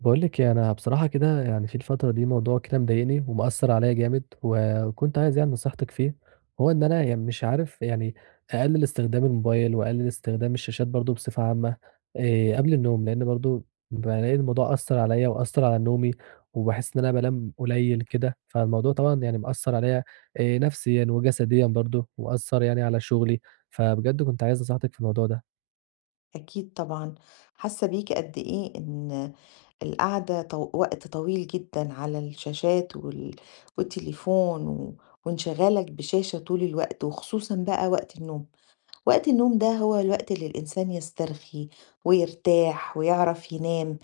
باقول لِك إيه، أنا بصراحة كده يعني في الفترة دي موضوع كده مضايقني ومأثّر عليّا جامد، وكنت عايز يعني نصيحتِك فيه، هو إن أنا يعني مش عارف يعني أقلِّل استخدام الموبايل وأقلِّل استخدام الشاشات برضه بصفة عامة قبل النوم، لإن برضه بالاقي الموضوع أثّر عليّا وأثّر على نومي، وباحس إن أنا بانام قليل كده، فالموضوع طبعًا يعني مأثّر عليّا نفسيًا وجسديًا برضه، وأثّر يعني على شغلي، فبجد كنت عايز نصيحتِك في الموضوع ده. أكيد طبعًا، حاسة بيكِ قد إيه إن القعدة وقت طويل جدًا على الشاشات والتليفون و وانشغالك بشاشة طول الوقت، وخصوصًا بقى وقت النوم. وقت النوم ده هو الوقت اللي الإنسان يسترخي ويرتاح ويعرف ينام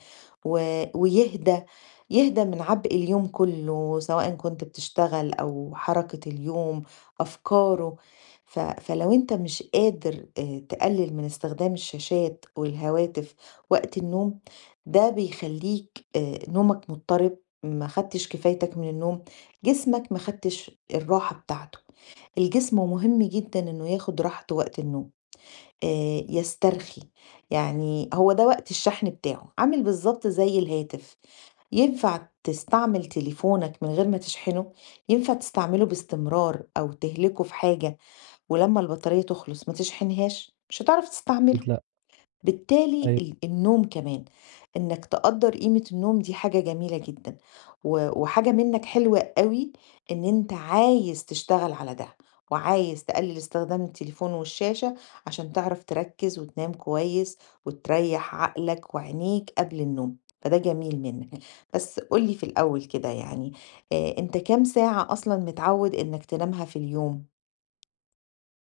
ويهدى من عبء اليوم كله، سواء كنت بتشتغل أو حركة اليوم أفكاره. ف... فلو أنت مش قادر تقلل من استخدام الشاشات والهواتف وقت النوم ده بيخليك نومك مضطرب، ما خدتش كفايتك من النوم، جسمك ما خدتش الراحة بتاعته. الجسم مهم جدا انه ياخد راحته وقت النوم، يسترخي. يعني هو ده وقت الشحن بتاعه، عامل بالضبط زي الهاتف. ينفع تستعمل تليفونك من غير ما تشحنه؟ ينفع تستعمله باستمرار أو تهلكه في حاجة؟ ولمّا البطارية تخلص ما تشحنهاش، مش هتعرف أكيد تستعمله. لأ. بالتالي أيوه. النوم كمان، انك تقدر قيمة النوم دي حاجة جميلة جدا، و- وحاجة منك حلوة قوي، ان انت عايز تشتغل على ده وعايز تقلل استخدام التليفون والشاشة عشان تعرف تركز وتنام كويس وتريح عقلك وعينيك قبل النوم، فده جميل منك. بس قولي في الأول كده يعني، انت كام ساعة أصلا متعود انك تنامها في اليوم؟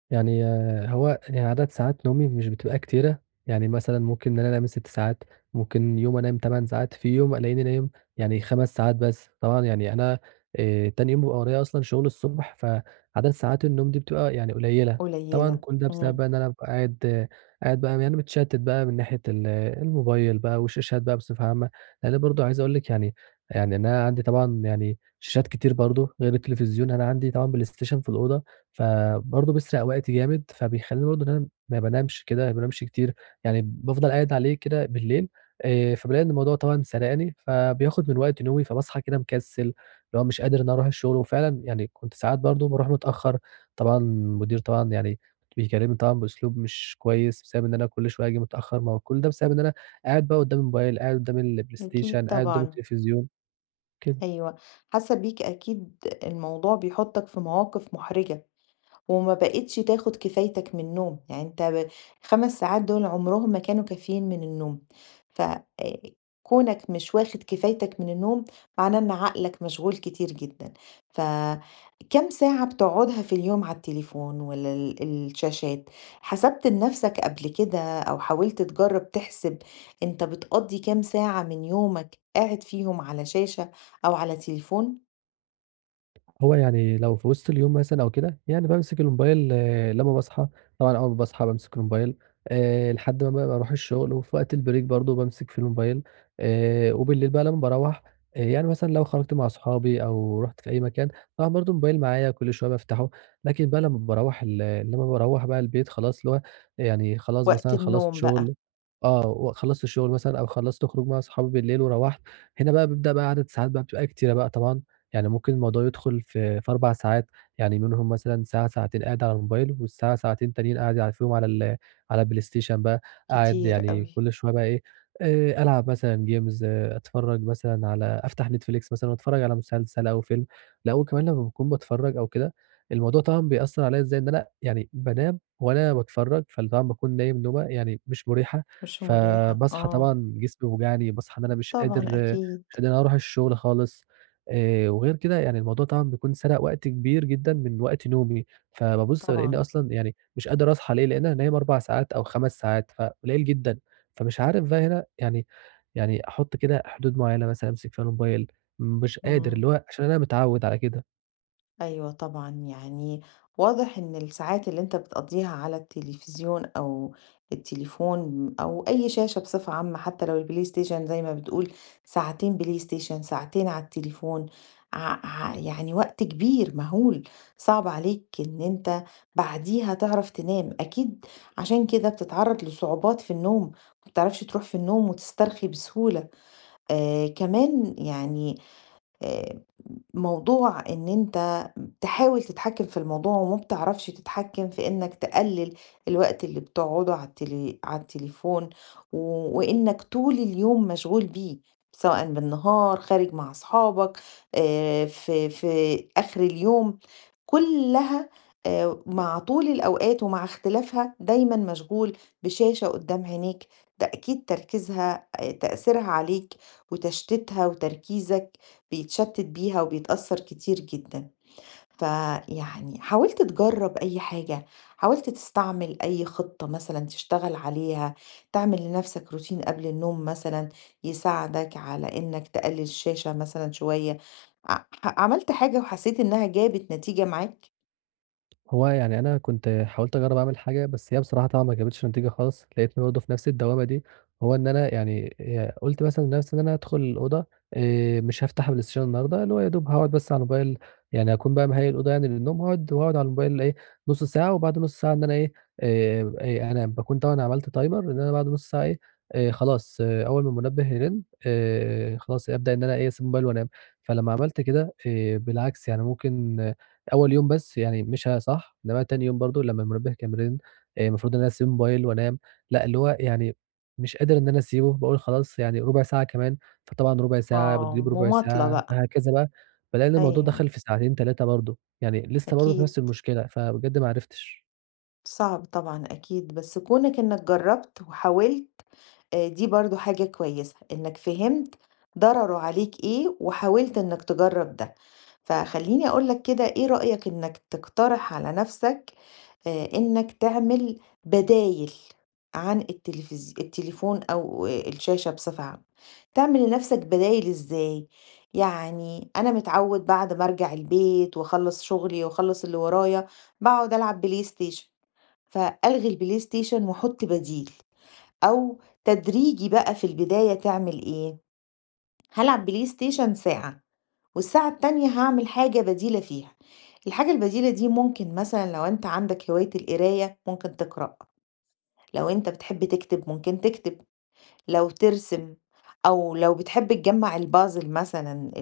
يعني هو يعني عدد ساعات نومي مش بتبقى كتيرة، يعني مثلًا ممكن إن أنا أنام 6 ساعات، ممكن يوم أنام 8 ساعات، في يوم ألاقيني نايم يعني 5 ساعات بس، طبعًا يعني أنا تاني يوم بيبقى ورايا أصلًا شغل الصبح، فعدد ساعات النوم دي بتبقى يعني قليلة، طبعًا قليلة. كل ده بسبب مم. بقى إن أنا بابقى قاعد قاعد بقى يعني متشتت بقى من ناحية الموبايل بقى والشاشات بقى بصفة عامة، لأن برضه عايز أقول لِك يعني إن أنا عندي طبعًا يعني شاشات كتير برضه غير التلفزيون، أنا عندي طبعًا بلاي ستيشن في الأوضة فبرضه بيسرق وقتي جامد، فبيخلّيني برضه إن أنا ما بانامش كده، ما بانامش كتير، يعني بافضل قاعد عليه كده بالليل، فبالاقي إن الموضوع طبعًا سرقني، فبياخد من وقت نومي، فباصحى كده مكسل، اللي هو مش قادر إن أنا أروح الشغل، وفعلًا يعني كنت ساعات برضه باروح متأخر، طبعًا المدير طبعًا يعني بيكلمني طبعًا بأسلوب مش كويس، بسبب إن أنا كل شوية آجي متأخر، ما هو كل ده بسبب إن أنا قاعد بقى قدّام الموبايل، قاعد قدّام أكيد الPlayStation، قاعد قدّام طبعا. التلفزيون، كده. أيوه، حاسة بيك أكيد الموضوع بيحطك في مواقف محرجة، وما بقيتش تاخد كفايتك من النوم، يعني انت 5 ساعات دول عمرهم ما كانوا كافيين من النوم. فكونك مش واخد كفايتك من النوم معناه ان عقلك مشغول كتير جدا. فكم ساعة بتقعدها في اليوم على التليفون ولا الشاشات؟ حسبت لنفسك قبل كده او حاولت تجرب تحسب انت بتقضي كام ساعة من يومك قاعد فيهم على شاشة او على تليفون؟ هو يعني لو في وسط اليوم مثلًا أو كده، يعني بامسك الموبايل لمّا باصحى، طبعًا أول ما باصحى بامسك الموبايل لحد ما بقى باروح الشغل، وفي وقت البريك برضه بامسك فيه الموبايل وبالليل بقى لمّا باروّح يعني مثلًا لو خرجت مع صحابي أو رُحت في أي مكان، طبعًا برضه الموبايل معايا كل شوية بافتحه، لكن بقى لمّا باروّح بقى البيت خلاص اللي هو يعني خلاص وقت مثلًا خلصت النوم بقى. شغل وخلصت الشغل مثلًا أو خلصت خروج مع صحابي بالليل وروّحت، هنا بقى بيبدأ بقى عدد ساعات بقى بتبقى كتيرة بقى طبعًا. يعني ممكن الموضوع يدخل في 4 ساعات، يعني منهم مثلًا ساعة، ساعتين قاعد على الموبايل، والساعة، ساعتين تانيين قاعد فيهم على الPlayStation بقى، قاعد كتير يعني قوي. كل شوية بقى إيه، ألعب مثلًا games أتفرّج مثلًا أفتح Netflix مثلًا وأتفرّج على مسلسل أو فيلم، لأ وكمان لمّا باكون باتفرّج أو كده، الموضوع طبعًا بيأثّر عليّا إزاي، إن أنا يعني بانام وأنا باتفرّج، فطبعًا باكون نايم نومة يعني مش مريحة، مش مريحة. فباصحى آه. طبعًا جسمي واجعني، باصحى إن أنا مش طبعًا قادر أكيد. مش قادر أروح الشغل خالص. وغير كده يعني الموضوع طبعًا بيكون سَرَق وقت كبير جدًا من وقت نومي، فبابُص ألاقيني طبعًا. أصلًا يعني مش قادر أصحى ليه، لإن أنا نايم 4 ساعات أو 5 ساعات، فقليل جدًا. فمش عارف بقى هنا يعني أحُط كده حدود معيّنة مثلًا أمسك فيها الموبايل، مش قادر، إمم، اللي هو عشان أنا متعوّد على كده. أيوه طبعًا، يعني واضح إن الساعات اللي أنت بتقضّيها على التلفزيون أو التليفون أو أي شاشة بصفة عامة، حتى لو البلاي ستيشن زي ما بتقول، ساعتين بلاي ستيشن، ساعتين على التليفون، ع ع يعني وقت كبير مهول، صعب عليك إن أنت بعديها تعرف تنام، أكيد. عشان كده بتتعرّض لصعوبات في النوم، ما بتعرفش تروح في النوم وتسترخي بسهولة. كمان يعني آآ موضوع إن أنت تحاول تتحكّم في الموضوع وما بتعرفش تتحكّم في إنّك تقلِّل الوقت اللي بتقعده على التليفون، و وإنّك طول اليوم مشغول بيه، سواءً بالنهار، خارج مع أصحابك، في آخر اليوم، كلها مع طول الأوقات ومع اختلافها دايمًا مشغول بشاشة قدّام عينيك. تأكيد تركيزها تأثيرها عليك وتشتيتها، وتركيزك بيتشتت بيها وبيتأثّر كتير جدًا. فيعني حاولت تجرّب أي حاجة، حاولت تستعمل أي خطة مثلًا تشتغل عليها، تعمل لنَفْسك روتين قبل النوم مثلًا يساعدك على إنك تقلل الشاشة مثلًا شوية، ع ح عملت حاجة وحسيت إنها جابت نتيجة معاك؟ هو يعني أنا كنت حاولت أجرّب أعمل حاجة، بس هي بصراحة طبعًا ما جابتش نتيجة خالص، لقيتني برضه في نفس الدوّامة دي، هو إن أنا يعني قُلت مثلًا لنفسي إن أنا هادخل الأوضة مش هافتح PlayStation النهارده، اللي هو يا دوب هاقعد بس على الموبايل، يعني هاكون بقى مهيّأ الأوضة يعني للنوم، هاقعد وهاقعد على الموبايل إيه، نُص ساعة وبعد نُص ساعة إن أنا إيه، أنا باكون طبعًا عملت timer إن أنا بعد نُص ساعة إيه، خلاص إيه أول ما المنبه يرن خلاص أبدأ إن أنا إيه، أسيب الموبايل وأنام، فلمّا عملت كده بالعكس يعني ممكن أول يوم بس يعني مشى صح، إنما تاني يوم برضه لمّا المنبه كان بيرن المفروض إن أنا أسيب الموبايل وأنام، لأ اللي هو يعني مش قادر إن أنا أسيبه، باقول خلاص يعني ربع ساعة كمان، فطبعًا ربع ساعة آه، بتجيب ربع مماطلة ساعة، بقى. فهكذا بقى، بالاقي إن الموضوع أيوه، دخل في ساعتين 3 برضه، يعني لسه برضه في أكيد. نفس المشكلة، فبجد ما عرفتش. صعب طبعًا أكيد، بس كونك إنك جرّبت وحاولت، دي برضه حاجة كويسة، إنك فهمت ضرره عليك إيه وحاولت إنك تجرّب ده. فخلّيني أقول لك كده، إيه رأيك إنك تقترح على نَفْسك إنك تعمل بدايل عن التليفون أو الشاشة بصفة عامة. تعمل لنَفْسك بدايل إزاي؟ يعني أنا متعوّد بعد ما أرجع البيت وأخلّص شغلي وأخلّص اللي ورايا، باقعد ألعب بلاي ستيشن، فألغي البلاي ستيشن وأحُط بديل. أو تدريجي بقى في البداية تعمل إيه؟ هالعب بلاي ستيشن ساعة، والساعة التانية هعمل حاجة بديلة فيها. الحاجة البديلة دي ممكن مثلا لو أنت عندك هواية القراية ممكن تقرأ، لو أنت بتحب تكتب ممكن تكتب، لو ترسم، أو لو بتحب تجمع البازل مثلا،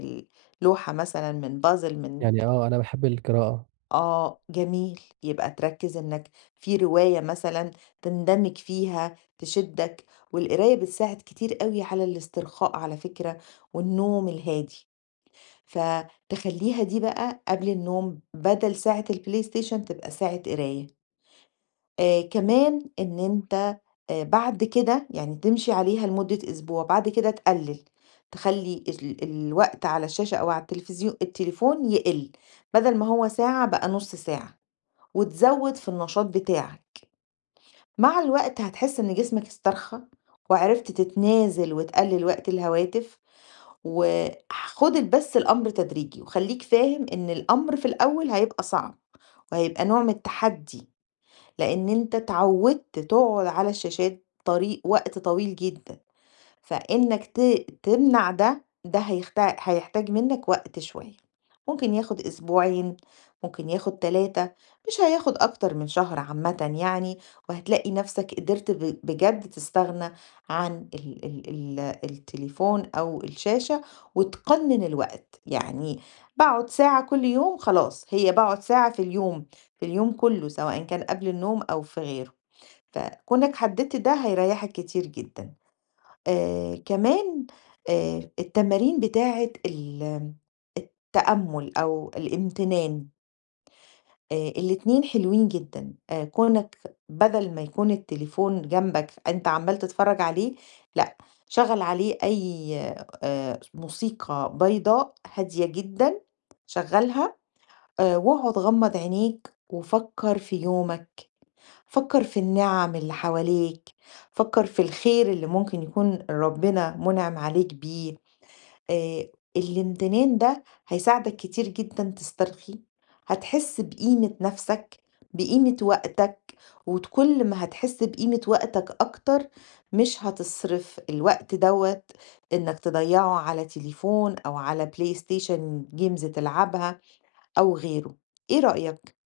اللوحة مثلا من بازل من... يعني أنا باحب القراءة. آه، جميل، يبقى تركّز إنك في رواية مثلًا تندمج فيها، تشدّك، والقراية بتساعد كتير أوي على الاسترخاء على فكرة، والنوم الهادي، فتخلّيها دي بقى قبل النوم بدل ساعة الPlayStation تبقى ساعة قراية. كمان إن أنت بعد كده يعني تمشي عليها لمدة أسبوع، بعد كده تقلل، تخلّي الوقت على الشاشة أو على التليفون يقل، بدل ما هو ساعة بقى نُص ساعة. وتزوّد في النشاط بتاعك، مع الوقت هتحس إن جسمك استرخى، وعرفت تتنازل وتقلل وقت الهواتف، وخُد بس الأمر تدريجي، وخلّيك فاهم إن الأمر في الأول هيبقى صعب، وهيبقى نوع من التحدي، لإن أنت اتعودت تقعد على الشاشات طريق وقت طويل جدًا. فإنك تمنع ده، ده هيحتاج منك وقت شوية، ممكن ياخد أسبوعين، ممكن ياخد 3، مش هياخد أكتر من شهر عامةً يعني، وهتلاقي نفسك قدرت بجد تستغنى عن ال ال ال التليفون أو الشاشة، وتقنن الوقت، يعني باقعد ساعة كل يوم خلاص، هي باقعد ساعة في اليوم، في اليوم كله سواء كان قبل النوم أو في غيره، فكونك حددت ده هيريحك كتير جدًا. كمان التمارين بتاعة التأمُّل أو الإمتنان، الاتنين حلوين جدًا، كونك بدل ما يكون التليفون جنبك أنت عمّال تتفرّج عليه، لأ، شغّل عليه أي موسيقى بيضاء هادية جدًا، شغّلها، واقعد غمّض عينيك وفكّر في يومك، فكّر في النِّعَم اللي حواليك، فكّر في الخير اللي ممكن يكون ربنا مُنعِم عليك بيه. آآ الامتنان ده هيساعدك كتير جدًا تسترخي، هتحس بقيمة نَفْسك، بقيمة وقتك، كل ما هتحس بقيمة وقتك أكتر، مش هتصرف الوقت دوّة إنك تضيّعه على تليفون أو على PlayStation games تلعبها أو غيره، إيه رأيك؟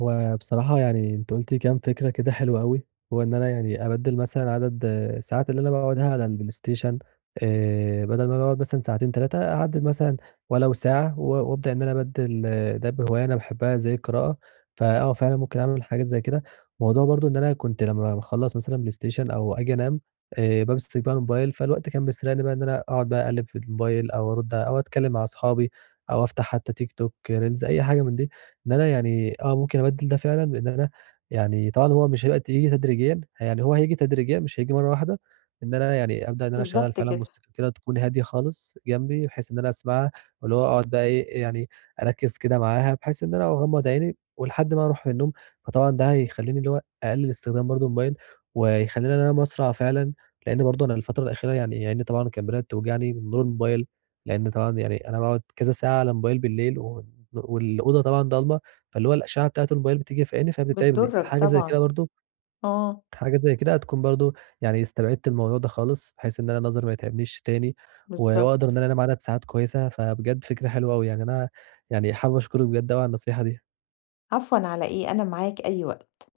هو بصراحة يعني أنتِ قُلتِ كام فكرة كده حلوة أوي، هو إن أنا يعني أبدِّل مثلًا عدد الساعات اللي أنا باقعدها على البلايستيشن بدل ما أنا باقعد مثلًا ساعتين 3 أعدِّل مثلًا ولو ساعة وأبدأ إن أنا أبدِّل ده بهواية أنا باحبها زي القراءة، فآه فعلًا ممكن أعمل حاجات زي كده. موضوع برضه إن أنا كنت لمّا باخلّص مثلًا بلايستيشن أو آجي أنام بامسك بقى الموبايل، فالوقت كان بيسرقني بقى إن أنا أقعد بقى أقلِّب في الموبايل أو أرُد أو أتكلّم مع أصحابي أو أفتح حتى تيك توك، ريلز، أي حاجة من دي. إن أنا يعني ممكن أبدِّل ده فعلًا بإن أنا يعني طبعًا هو مش هيبقى ييجي تدريجيًا، يعني هو هييجي تدريجيًا مش هييجي مرّة واحدة، إن أنا يعني أبدأ إن أنا أشغّل بالضبط فعلًا كده. موسيقى كده تكون هادية خالص جنبي، بحيث إن أنا أسمعها واللي هو أقعد بقى إيه، يعني أركِّز كده معاها بحيث إن أنا أغمّض عيني ولحد ما أروح من النوم، فطبعًا ده هيخلّيني اللي هو أقلِّل استخدام برضه الموبايل ويخلّيني إن أنا باسرع فعلًا، لإن برضه أنا الفترة الأخيرة يعني عيني طبعًا كانت بدأت توجعني من نور الموبايل، لإن طبعًا يعني أنا باقعد كذا ساعة على الموبايل بالليل والأوضة طبعًا ضلمة. فاللي هو الأشعة بتاعة الموبايل بتيجي في عيني فبتتعبني، بتضرك فحاجة زي كده طبعًا، برضه آه، حاجة زي كده هتكون برضه يعني استبعدت الموضوع ده خالص، بحيث إن أنا نظري ما يتعبنيش تاني، وأقدر إن بالضبط. أنا أنام عدد ساعات كويسة، فبجد فكرة حلوة أوي، يعني أنا يعني حابب أشكرِك بجد أوي على النصيحة دي. عفوًا على إيه، أنا معاك أي وقت.